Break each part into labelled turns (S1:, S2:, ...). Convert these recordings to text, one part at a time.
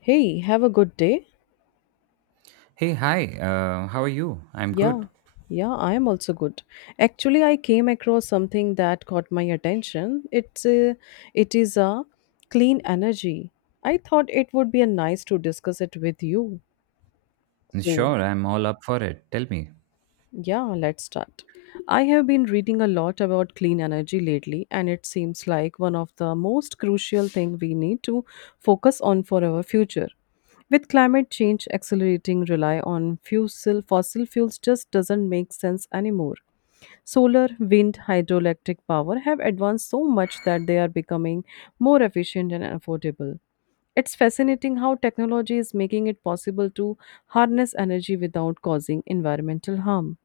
S1: Hey, have a good day.
S2: Hey, hi. How are you? I'm
S1: Yeah,
S2: good.
S1: yeah, I am also good. Actually, I came across something that caught my attention. It is a clean energy. I thought it would be a nice to discuss it with you. So,
S2: Sure, I'm all up for it. Tell me.
S1: yeah, let's start. I have been reading a lot about clean energy lately, and it seems like one of the most crucial thing we need to focus on for our future. With climate change accelerating, rely on fossil fuels just doesn't make sense anymore. Solar, wind, hydroelectric power have advanced so much that they are becoming more efficient and affordable. It's fascinating how technology is making it possible to harness energy without causing environmental harm.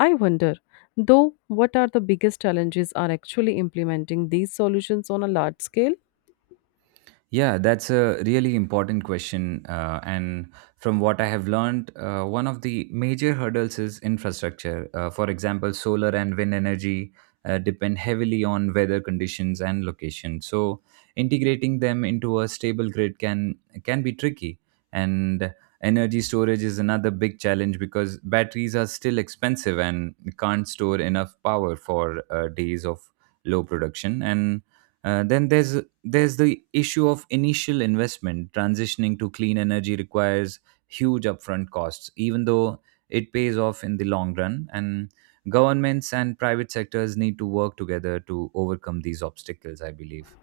S1: I wonder, though, what are the biggest challenges are actually implementing these solutions on a large scale?
S2: Yeah, that's a really important question. And from what I have learned, one of the major hurdles is infrastructure. For example, solar and wind energy depend heavily on weather conditions and location. So integrating them into a stable grid can be tricky. And energy storage is another big challenge because batteries are still expensive and can't store enough power for days of low production. And then there's the issue of initial investment. Transitioning to clean energy requires huge upfront costs, even though it pays off in the long run. And governments and private sectors need to work together to overcome these obstacles, I believe.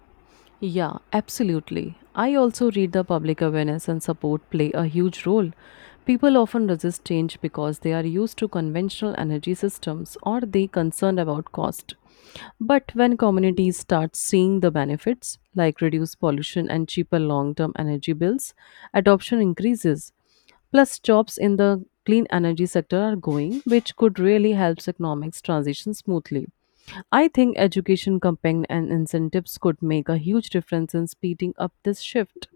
S1: Yeah, absolutely. I also read the public awareness and support play a huge role. People often resist change because they are used to conventional energy systems or they concerned about cost. But when communities start seeing the benefits like reduced pollution and cheaper long-term energy bills, adoption increases. Plus, jobs in the clean energy sector are going, which could really help economics transition smoothly. I think education campaign and incentives could make a huge difference in speeding up this shift.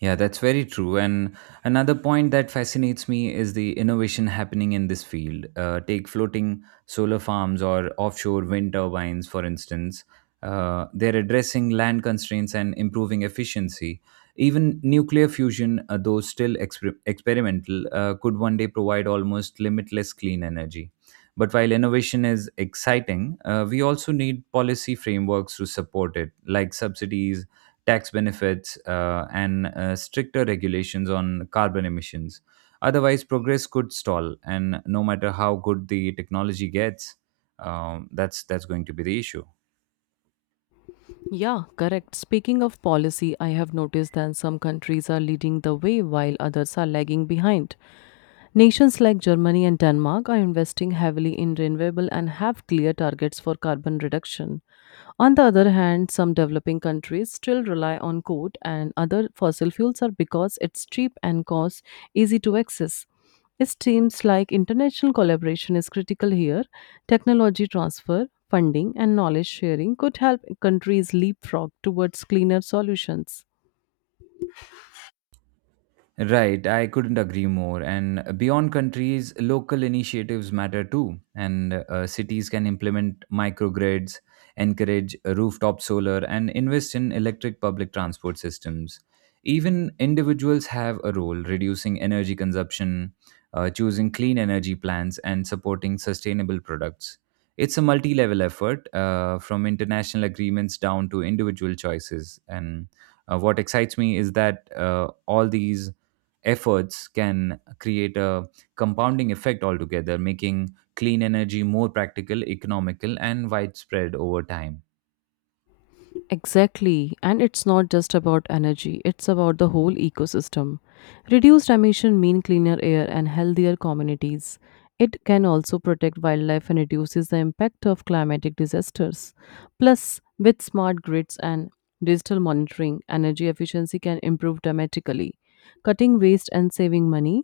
S2: Yeah, that's very true. And another point that fascinates me is the innovation happening in this field. Take floating solar farms or offshore wind turbines, for instance. They're addressing land constraints and improving efficiency. Even nuclear fusion, though still experimental, could one day provide almost limitless clean energy. But while innovation is exciting, we also need policy frameworks to support it, like subsidies, tax benefits, and stricter regulations on carbon emissions. Otherwise, progress could stall, and no matter how good the technology gets, that's going to be the issue.
S1: Yeah, correct. Speaking of policy, I have noticed that some countries are leading the way while others are lagging behind. Nations like Germany and Denmark are investing heavily in renewable and have clear targets for carbon reduction. On the other hand, some developing countries still rely on coal and other fossil fuels are because it's cheap and costs easy to access. It seems like international collaboration is critical here. Technology transfer, funding, and knowledge sharing could help countries leapfrog towards cleaner solutions.
S2: Right, I couldn't agree more. And beyond countries, local initiatives matter too. And Cities can implement microgrids, encourage rooftop solar, and invest in electric public transport systems. Even individuals have a role reducing energy consumption, choosing clean energy plans, and supporting sustainable products. It's a multi level effort from international agreements down to individual choices. And What excites me is that all these efforts can create a compounding effect altogether, making clean energy more practical, economical, and widespread over time.
S1: Exactly. And it's not just about energy, it's about the whole ecosystem. Reduced emission mean cleaner air and healthier communities. It can also protect wildlife and reduces the impact of climatic disasters. Plus, with smart grids and digital monitoring, energy efficiency can improve dramatically, cutting waste and saving money.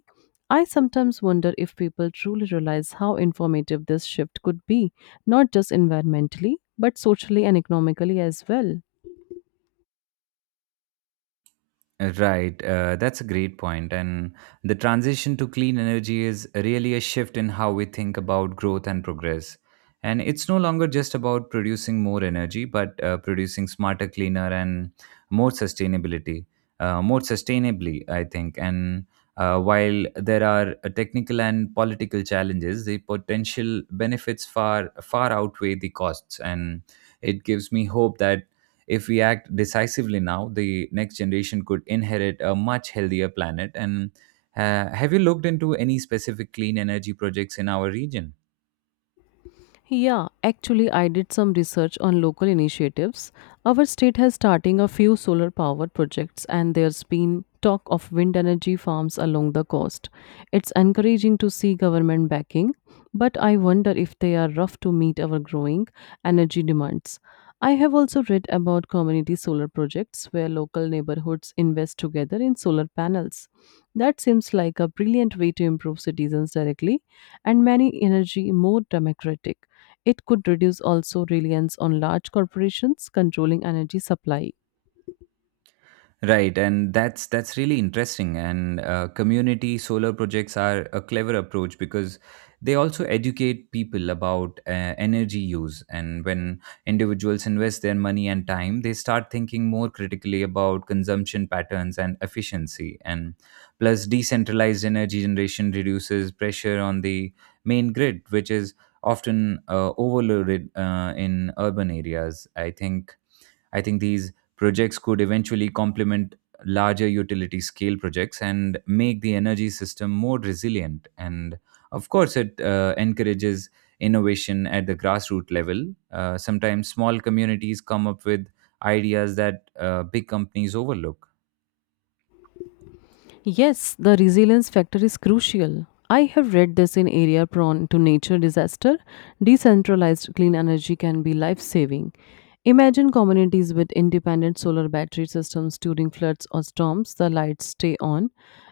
S1: I sometimes wonder if people truly realize how informative this shift could be, not just environmentally, but socially and economically as well.
S2: Right, that's a great point. And the transition to clean energy is really a shift in how we think about growth and progress. And it's no longer just about producing more energy, but producing smarter, cleaner, and more sustainability, more sustainably, I think. And while there are technical and political challenges, the potential benefits far outweigh the costs, and it gives me hope that if we act decisively now, the next generation could inherit a much healthier planet. And have you looked into any specific clean energy projects in our region?
S1: Yeah, actually, I did some research on local initiatives. Our state has starting a few solar powered projects, and there's been talk of wind energy farms along the coast. It's encouraging to see government backing, but I wonder if they are rough to meet our growing energy demands. I have also read about community solar projects where local neighborhoods invest together in solar panels. That seems like a brilliant way to improve citizens directly and many energy more democratic. It could reduce also reliance on large corporations controlling energy supply.
S2: Right, and that's really interesting. And Community solar projects are a clever approach because they also educate people about energy use. And when individuals invest their money and time, they start thinking more critically about consumption patterns and efficiency. And plus, decentralized energy generation reduces pressure on the main grid, which is often overloaded in urban areas. I think these projects could eventually complement larger utility scale projects and make the energy system more resilient. And of course, it encourages innovation at the grassroots level. Sometimes small communities come up with ideas that big companies overlook.
S1: Yes, the resilience factor is crucial. I have read this in area prone to nature disaster, decentralized clean energy can be life-saving. Imagine communities with independent solar battery systems during floods or storms, the lights stay on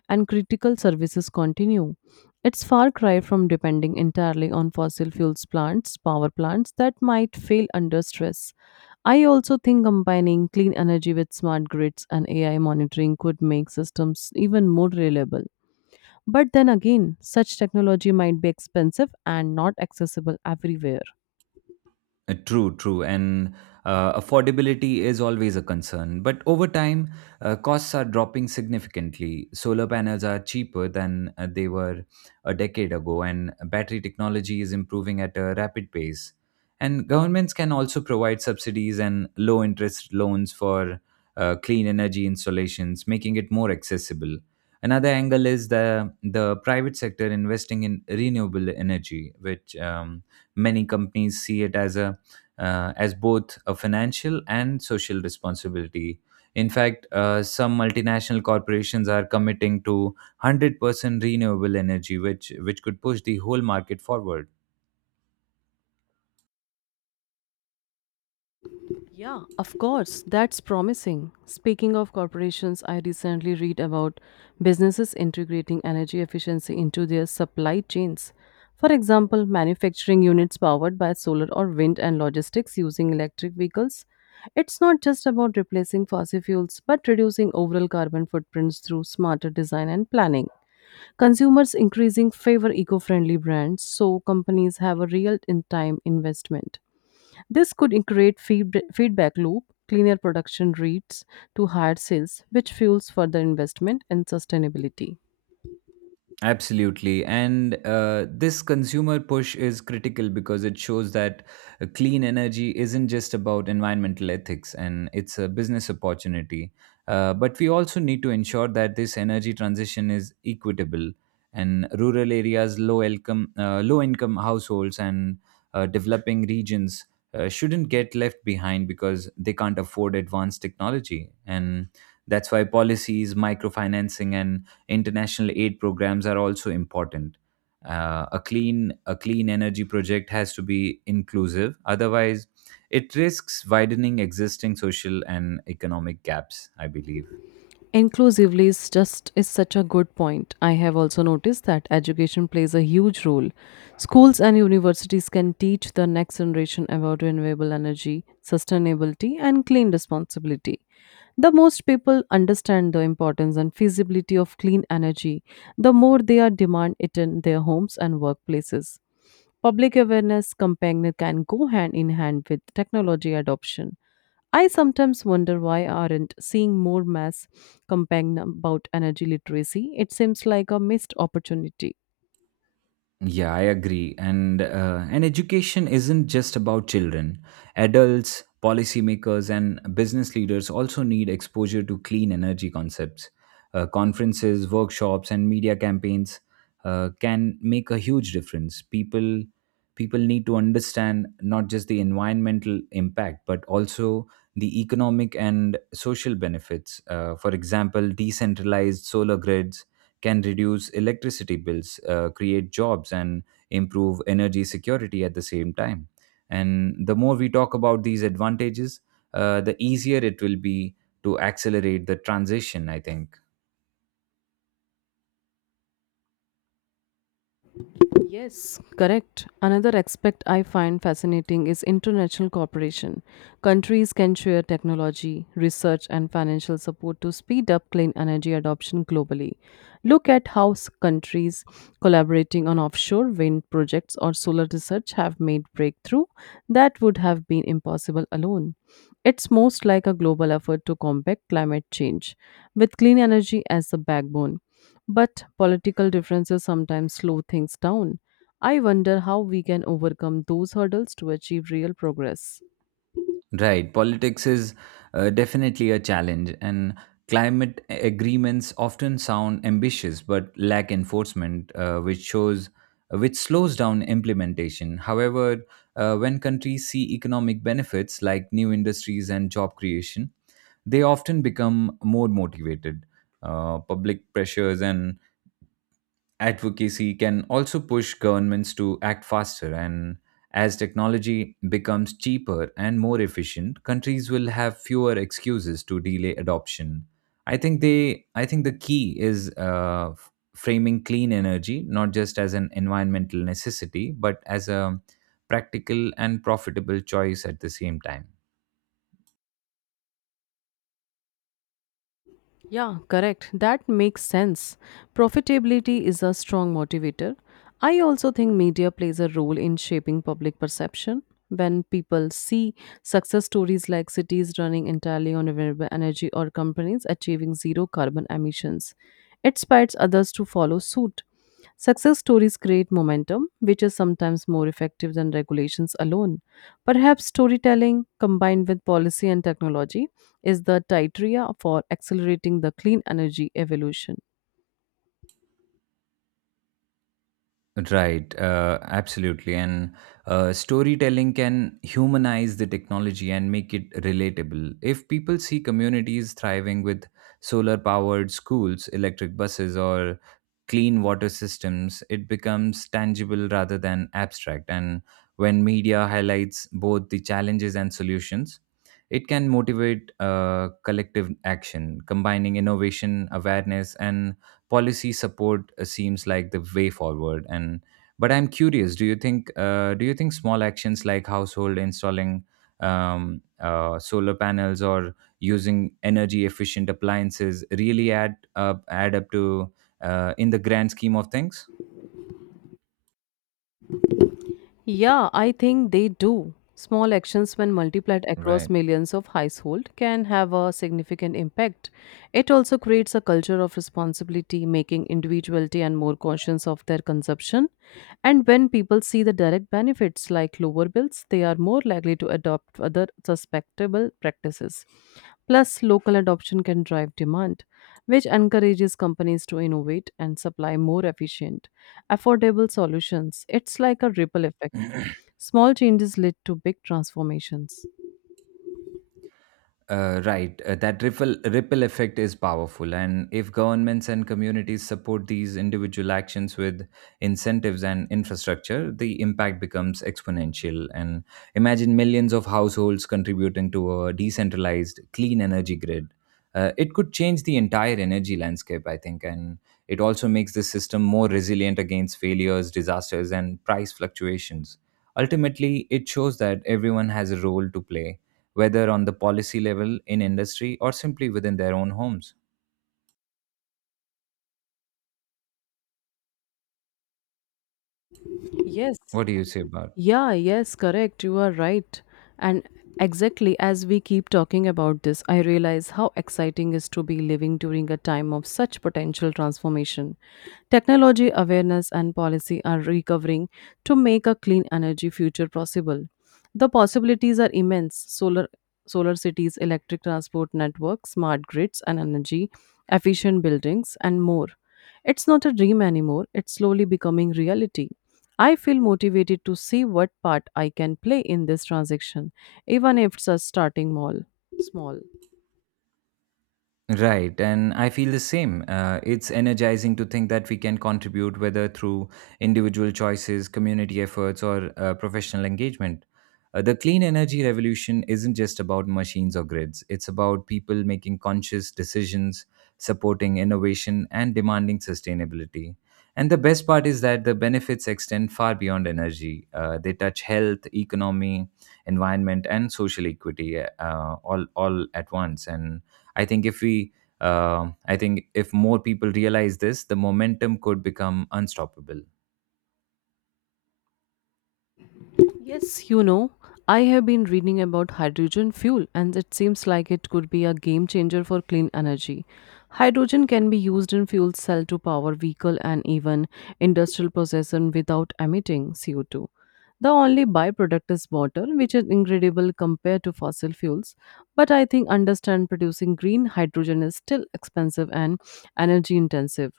S1: and critical services continue. It's far cry from depending entirely on fossil fuels plants, power plants that might fail under stress. I also think combining clean energy with smart grids and AI monitoring could make systems even more reliable. But then again, such technology might be expensive and not accessible everywhere.
S2: True, true. And affordability is always a concern. But over time, costs are dropping significantly. Solar panels are cheaper than they were a decade ago, and battery technology is improving at a rapid pace. And governments can also provide subsidies and low interest loans for clean energy installations, making it more accessible. Another angle is the private sector investing in renewable energy, which many companies see it as a as both a financial and social responsibility. In fact, some multinational corporations are committing to 100% renewable energy, which could push the whole market forward.
S1: Yeah, of course. That's promising. Speaking of corporations, I recently read about businesses integrating energy efficiency into their supply chains. For example, manufacturing units powered by solar or wind and logistics using electric vehicles. It's not just about replacing fossil fuels, but reducing overall carbon footprints through smarter design and planning. Consumers increasing favor eco-friendly brands, so companies have a real in-time investment. This could create feedback loop, cleaner production rates to higher sales, which fuels further investment and sustainability.
S2: Absolutely. And this consumer push is critical because it shows that clean energy isn't just about environmental ethics and it's a business opportunity. But we also need to ensure that this energy transition is equitable and rural areas, low income households, and developing regions shouldn't get left behind because they can't afford advanced technology. And that's why policies, microfinancing, and international aid programs are also important. A clean energy project has to be inclusive, otherwise it risks widening existing social and economic gaps, I believe.
S1: Inclusively is such a good point. I have also noticed that education plays a huge role. Schools and universities can teach the next generation about renewable energy, sustainability, and clean responsibility. The most people understand the importance and feasibility of clean energy, the more they are demand it in their homes and workplaces. Public awareness campaign can go hand in hand with technology adoption. I sometimes wonder why aren't seeing more mass campaign about energy literacy. It seems like a missed opportunity.
S2: Yeah, I agree. And education isn't just about children. Adults, policymakers, and business leaders also need exposure to clean energy concepts. Conferences, workshops, and media campaigns can make a huge difference. People need to understand not just the environmental impact but also the economic and social benefits. For example, decentralized solar grids can reduce electricity bills, create jobs, and improve energy security at the same time. And the more we talk about these advantages, the easier it will be to accelerate the transition, I think.
S1: Yes, correct. Another aspect I find fascinating is international cooperation. Countries can share technology, research, and financial support to speed up clean energy adoption globally. Look at how countries collaborating on offshore wind projects or solar research have made breakthrough that would have been impossible alone. It's most like a global effort to combat climate change with clean energy as the backbone. But political differences sometimes slow things down. I wonder how we can overcome those hurdles to achieve real progress.
S2: Right. Politics is definitely a challenge, and climate agreements often sound ambitious but lack enforcement, which shows which slows down implementation. However, when countries see economic benefits like new industries and job creation, they often become more motivated. Public pressures and advocacy can also push governments to act faster, and as technology becomes cheaper and more efficient, countries will have fewer excuses to delay adoption. I think the key is framing clean energy not just as an environmental necessity but as a practical and profitable choice at the same time.
S1: Yeah, correct. That makes sense. Profitability is a strong motivator. I also think media plays a role in shaping public perception. When people see success stories like cities running entirely on renewable energy or companies achieving zero carbon emissions, it inspires others to follow suit. Success stories create momentum, which is sometimes more effective than regulations alone. Perhaps storytelling combined with policy and technology is the criteria for accelerating the clean energy evolution.
S2: Right, absolutely. And storytelling can humanize the technology and make it relatable. If people see communities thriving with solar powered schools, electric buses, or clean water systems, it becomes tangible rather than abstract. And when media highlights both the challenges and solutions, it can motivate collective action. Combining innovation, awareness, and policy support seems like the way forward. And but I'm curious, do you think small actions like household installing solar panels or using energy efficient appliances really add up to in the grand scheme of things?
S1: Yeah, I think they do. Small actions, when multiplied across
S2: Right.
S1: millions of households, can have a significant impact. It also creates a culture of responsibility, making individuality and more conscious of their consumption. And when people see the direct benefits like lower bills, they are more likely to adopt other suspectable practices. Plus, local adoption can drive demand, which encourages companies to innovate and supply more efficient, affordable solutions. It's like a ripple effect. Small changes lead to big transformations.
S2: That ripple effect is powerful, and if governments and communities support these individual actions with incentives and infrastructure, the impact becomes exponential. And imagine millions of households contributing to a decentralized clean energy grid. It could change the entire energy landscape, I think, and it also makes the system more resilient against failures, disasters, and price fluctuations. Ultimately, it shows that everyone has a role to play, whether on the policy level, in industry, or simply within their own homes.
S1: Yes.
S2: What do you say about?
S1: Yeah, yes, correct. You are right. And exactly as we keep talking about this, I realize how exciting is to be living during a time of such potential transformation. Technology awareness and policy are recovering to make a clean energy future possible. The possibilities are immense. Solar cities, electric transport networks, smart grids and energy efficient buildings and more. It's not a dream anymore. It's slowly becoming reality. I feel motivated to see what part I can play in this transaction, even if it's a starting mall small.
S2: Right, and I feel the same. It's energizing to think that we can contribute, whether through individual choices, community efforts, or professional engagement. The clean energy revolution isn't just about machines or grids, it's about people making conscious decisions, supporting innovation, and demanding sustainability. And the best part is that the benefits extend far beyond energy. They touch health, economy, environment, and social equity, all at once. And I think if we, uh, I think if more people realize this, the momentum could become unstoppable.
S1: Yes, you know, I have been reading about hydrogen fuel and it seems like it could be a game changer for clean energy. Hydrogen can be used in fuel cell to power vehicle and even industrial processes without emitting CO2. The only byproduct is water, which is incredible compared to fossil fuels, but I think understand producing green hydrogen is still expensive and energy intensive.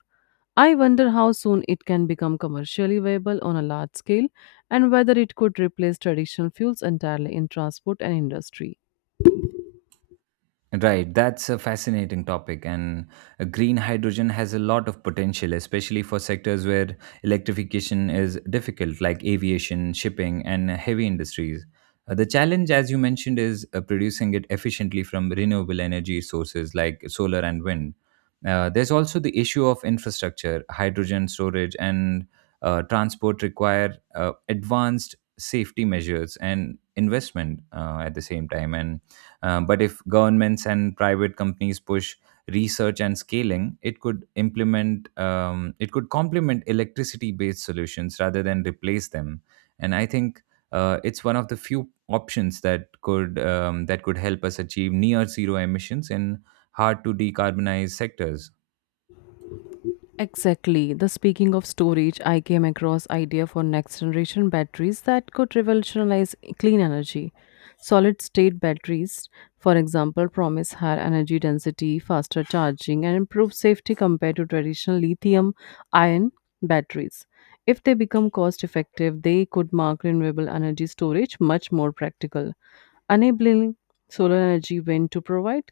S1: I wonder how soon it can become commercially viable on a large scale and whether it could replace traditional fuels entirely in transport and industry.
S2: Right, that's a fascinating topic, and green hydrogen has a lot of potential, especially for sectors where electrification is difficult, like aviation, shipping, and heavy industries. The challenge, as you mentioned, is producing it efficiently from renewable energy sources like solar and wind. There's also the issue of infrastructure, hydrogen storage, and transport require advanced safety measures and investment at the same time, and but if governments and private companies push research and scaling, it could complement electricity-based solutions rather than replace them. And I think it's one of the few options that could help us achieve near zero emissions in hard to decarbonize sectors.
S1: Exactly. The speaking of storage, I came across idea for next generation batteries that could revolutionize clean energy. Solid state batteries, for example, promise higher energy density, faster charging, and improved safety compared to traditional lithium ion batteries. If they become cost effective, they could mark renewable energy storage much more practical, enabling solar energy wind to provide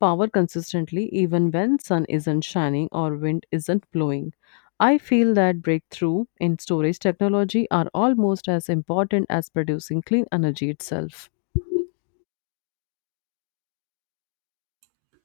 S1: power consistently even when sun isn't shining or wind isn't blowing. I feel that breakthrough in storage technology are almost as important as producing clean energy itself.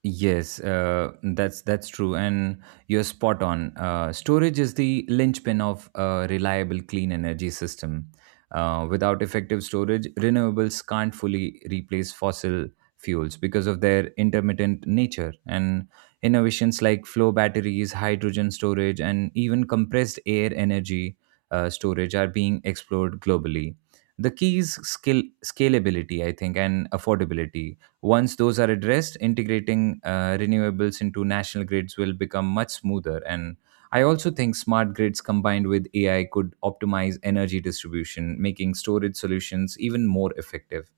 S2: Yes, that's true, and you're spot on. Storage is the linchpin of a reliable clean energy system. Without effective storage, renewables can't fully replace fossil fuels because of their intermittent nature. And innovations like flow batteries, hydrogen storage, and even compressed air energy storage are being explored globally. The key is skill scalability, I think, and affordability. Once those are addressed, integrating renewables into national grids will become much smoother. And I also think smart grids combined with AI could optimize energy distribution, making storage solutions even more effective.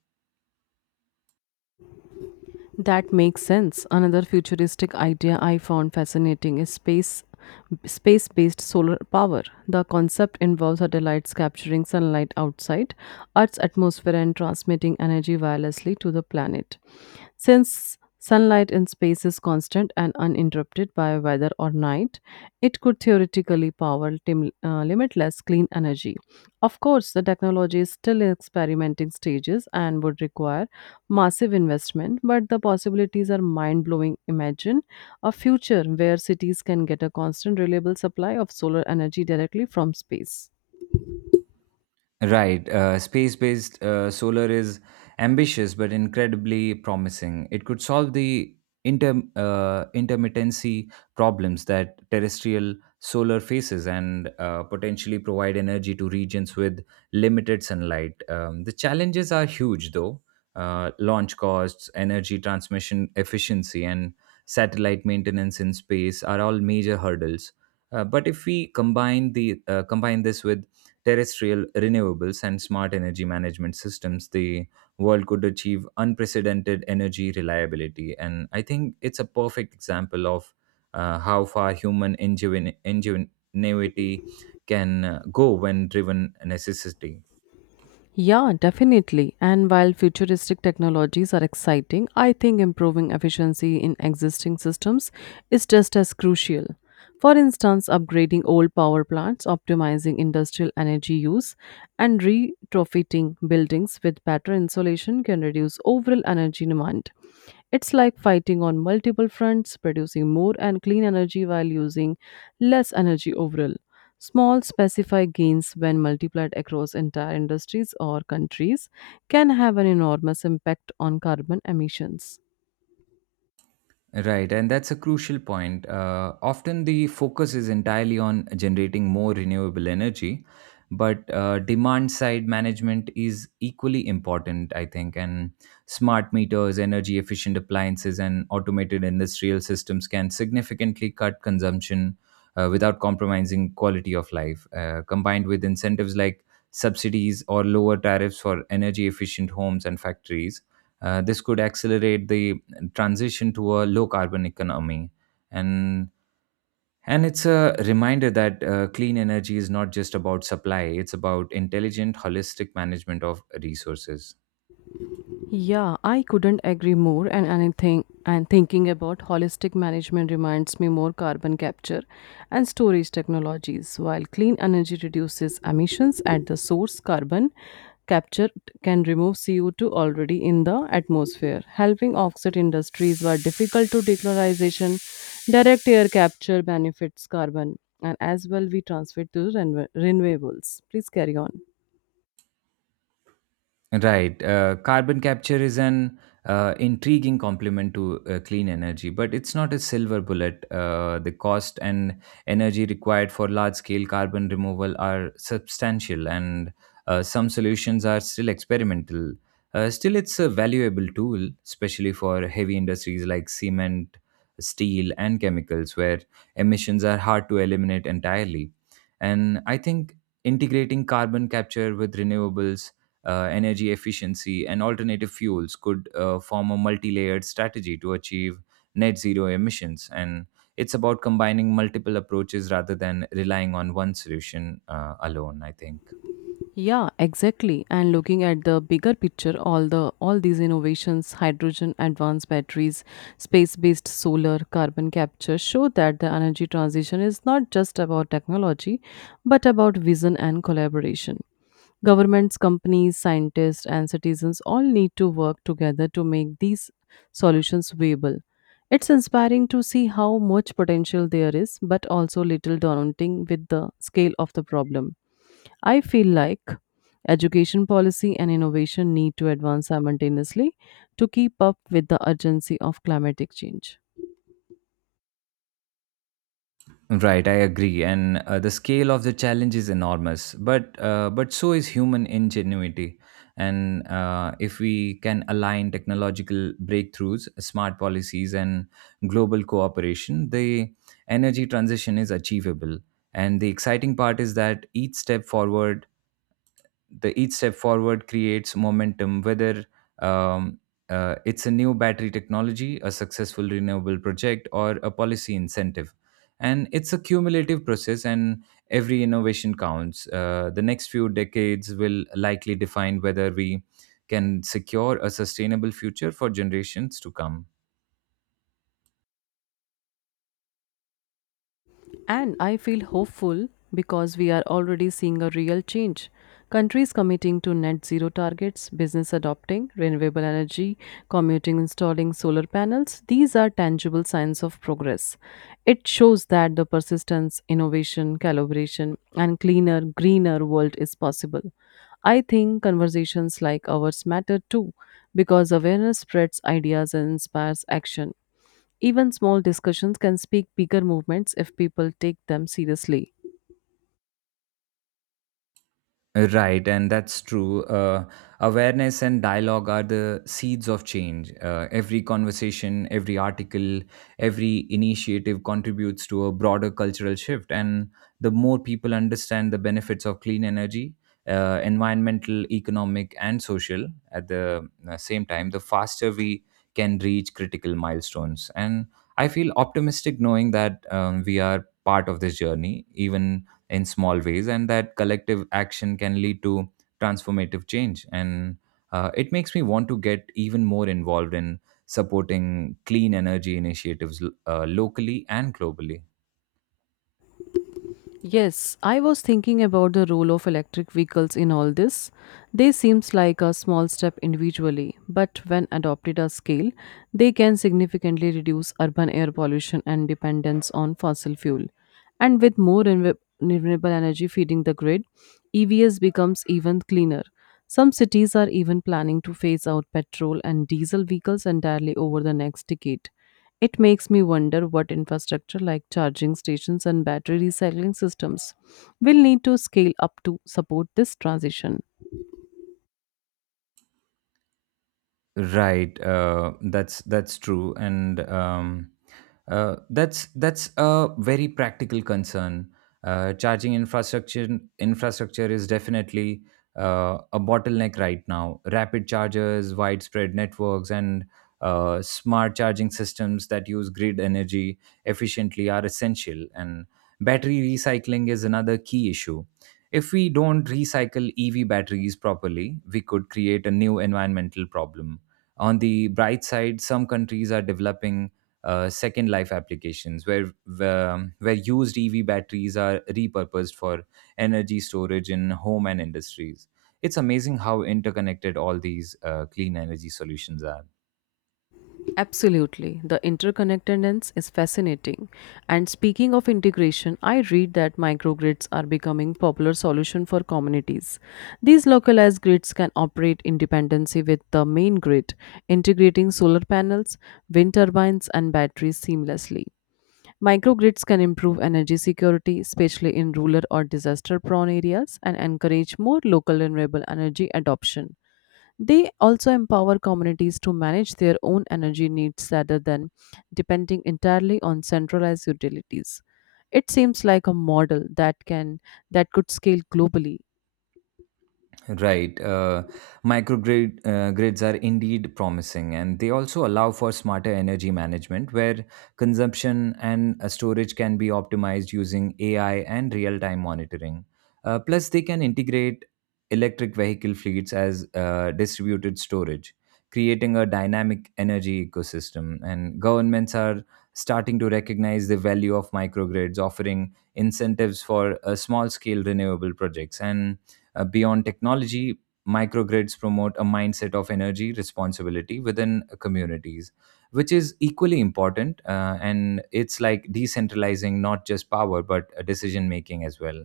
S1: That makes sense. Another futuristic idea I found fascinating is space based solar power. The concept involves satellites capturing sunlight outside Earth's atmosphere and transmitting energy wirelessly to the planet. Since sunlight in space is constant and uninterrupted by weather or night, it could theoretically power limitless clean energy. Of course, the technology is still in experimenting stages and would require massive investment, but the possibilities are mind blowing. Imagine a future where cities can get a constant, reliable supply of solar energy directly from space.
S2: Right. Space based solar is ambitious but incredibly promising. It could solve the intermittency problems that terrestrial solar faces and potentially provide energy to regions with limited sunlight. The challenges are huge, though: launch costs, energy transmission efficiency, and satellite maintenance in space are all major hurdles. But if we combine this with terrestrial renewables, and smart energy management systems, the world could achieve unprecedented energy reliability. And I think it's a perfect example of how far ingenuity can go when driven necessity.
S1: Yeah, definitely. And while futuristic technologies are exciting, I think improving efficiency in existing systems is just as crucial. For instance, upgrading old power plants, optimizing industrial energy use, and retrofitting buildings with better insulation can reduce overall energy demand. It's like fighting on multiple fronts, producing more and clean energy while using less energy overall. Small specified gains, when multiplied across entire industries or countries, can have an enormous impact on carbon emissions.
S2: Right, and that's a crucial point. Often the focus is entirely on generating more renewable energy, but demand side management is equally important, I think. And smart meters, energy efficient appliances, and automated industrial systems can significantly cut consumption without compromising quality of life. Combined with incentives like subsidies or lower tariffs for energy efficient homes and factories, this could accelerate the transition to a low carbon economy, and and it's a reminder that clean energy is not just about supply, it's about intelligent holistic management of resources.
S1: Yeah, I couldn't agree more. And anything and thinking about holistic management reminds me more carbon capture and storage technologies. While clean energy reduces emissions at the source, carbon capture can remove CO2 already in the atmosphere, helping offset industries were difficult to decarbonization. Direct air capture benefits carbon and as well we transfer to renewables. Please carry on.
S2: Right. Carbon capture is an intriguing complement to clean energy, but it's not a silver bullet. The cost and energy required for large scale carbon removal are substantial, and some solutions are still experimental. Still, it's a valuable tool, especially for heavy industries like cement, steel, and chemicals, where emissions are hard to eliminate entirely. And I think integrating carbon capture with renewables, energy efficiency, and alternative fuels could form a multi layered strategy to achieve net zero emissions. And it's about combining multiple approaches rather than relying on one solution alone, I think.
S1: Yeah, exactly. And looking at the bigger picture, all these innovations, hydrogen, advanced batteries, space-based solar, carbon capture show that the energy transition is not just about technology, but about vision and collaboration. Governments, companies, scientists, and citizens all need to work together to make these solutions viable. It's inspiring to see how much potential there is, but also little daunting with the scale of the problem. I feel like education policy and innovation need to advance simultaneously to keep up with the urgency of climatic change.
S2: Right, I agree, and the scale of the challenge is enormous. But so is human ingenuity, and if we can align technological breakthroughs, smart policies, and global cooperation, the energy transition is achievable. And the exciting part is that each step forward creates momentum, whether um, it's a new battery technology, a successful renewable project, or a policy incentive. And it's a cumulative process, and every innovation counts. The next few decades will likely define whether we can secure a sustainable future for generations to come.
S1: And I feel hopeful because we are already seeing a real change. Countries committing to net zero targets, business adopting renewable energy, commuting installing solar panels, these are tangible signs of progress. It shows that the persistence, innovation, calibration, and cleaner, greener world is possible. I think conversations like ours matter too because awareness spreads ideas and inspires action. Even small discussions can speak bigger movements if people take them seriously.
S2: Right, and that's true. Awareness and dialogue are the seeds of change. Every conversation, every article, every initiative contributes to a broader cultural shift. And the more people understand the benefits of clean energy, environmental, economic, and social, at the same time, the faster we can reach critical milestones. And I feel optimistic knowing that we are part of this journey, even in small ways, and that collective action can lead to transformative change, and it makes me want to get even more involved in supporting clean energy initiatives locally and globally.
S1: Yes, I was thinking about the role of electric vehicles in all this. They seems like a small step individually, but when adopted at scale, they can significantly reduce urban air pollution and dependence on fossil fuel. And with more renewable energy feeding the grid, EVs becomes even cleaner. Some cities are even planning to phase out petrol and diesel vehicles entirely over the next decade. It makes me wonder what infrastructure like charging stations and battery recycling systems will need to scale up to support this transition.
S2: Right, that's true, and that's a very practical concern. Charging infrastructure is definitely a bottleneck right now. Rapid chargers, widespread networks, and smart charging systems that use grid energy efficiently are essential. And battery recycling is another key issue. If we don't recycle EV batteries properly, we could create a new environmental problem. On the bright side, some countries are developing second life applications where used EV batteries are repurposed for energy storage in home and industries. It's amazing how interconnected all these clean energy solutions are.
S1: Absolutely, the interconnectedness is fascinating. And speaking of integration, I read that microgrids are becoming popular solution for communities. These localized grids can operate in dependency with the main grid, integrating solar panels, wind turbines and batteries seamlessly. Microgrids can improve energy security, especially in rural or disaster prone areas, and encourage more local renewable energy adoption. They also empower communities to manage their own energy needs rather than depending entirely on centralized utilities. It seems like a model that could scale globally.
S2: Right. Microgrid grids are indeed promising, and they also allow for smarter energy management, where consumption and storage can be optimized using AI and real-time monitoring. Plus, they can integrate electric vehicle fleets as distributed storage, creating a dynamic energy ecosystem. And governments are starting to recognize the value of microgrids, offering incentives for small-scale renewable projects, and beyond technology, microgrids promote a mindset of energy responsibility within communities, which is equally important. And it's like decentralizing not just power, but decision making as well.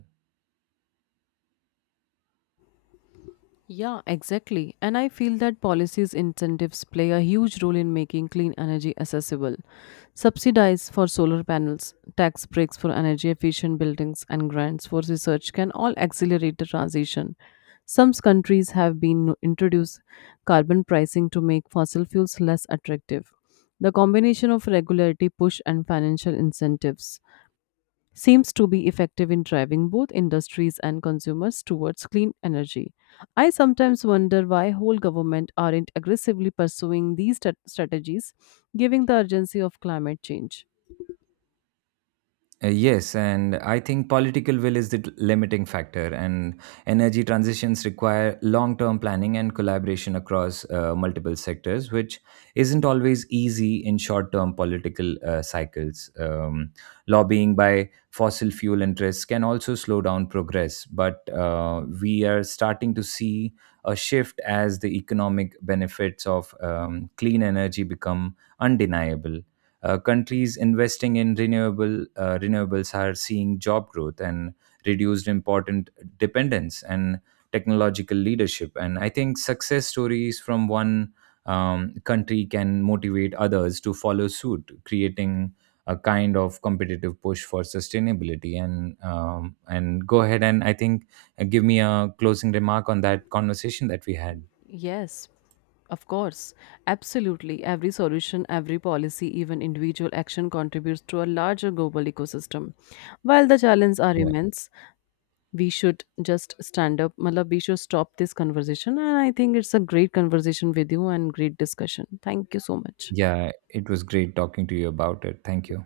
S1: Yeah, exactly. And I feel that policies incentives play a huge role in making clean energy accessible. Subsidies for solar panels, tax breaks for energy efficient buildings, and grants for research can all accelerate the transition. Some countries have been no, introduced carbon pricing to make fossil fuels less attractive. The combination of regulatory push and financial incentives seems to be effective in driving both industries and consumers towards clean energy. I sometimes wonder why whole government aren't aggressively pursuing these strategies given the urgency of climate change.
S2: Yes, and I think political will is limiting factor, and energy transitions require long term planning and collaboration across multiple sectors, which isn't always easy in short term political cycles. Lobbying by fossil fuel interests can also slow down progress, but we are starting to see a shift as the economic benefits of clean energy become undeniable. Countries investing in renewables are seeing job growth and reduced important dependence and technological leadership. And I think success stories from one country can motivate others to follow suit, creating a kind of competitive push for sustainability. And go ahead, and I think give me a closing remark on that conversation that we had.
S1: Yes, of course. Absolutely. Every solution, every policy, even individual action contributes to a larger global ecosystem. While the challenges are
S2: Yeah,
S1: immense, we should just stand up. Malab, we should stop this conversation. And I think it's a great conversation with you and great discussion. Thank you so much.
S2: yeah, it was great talking to you about it. Thank you.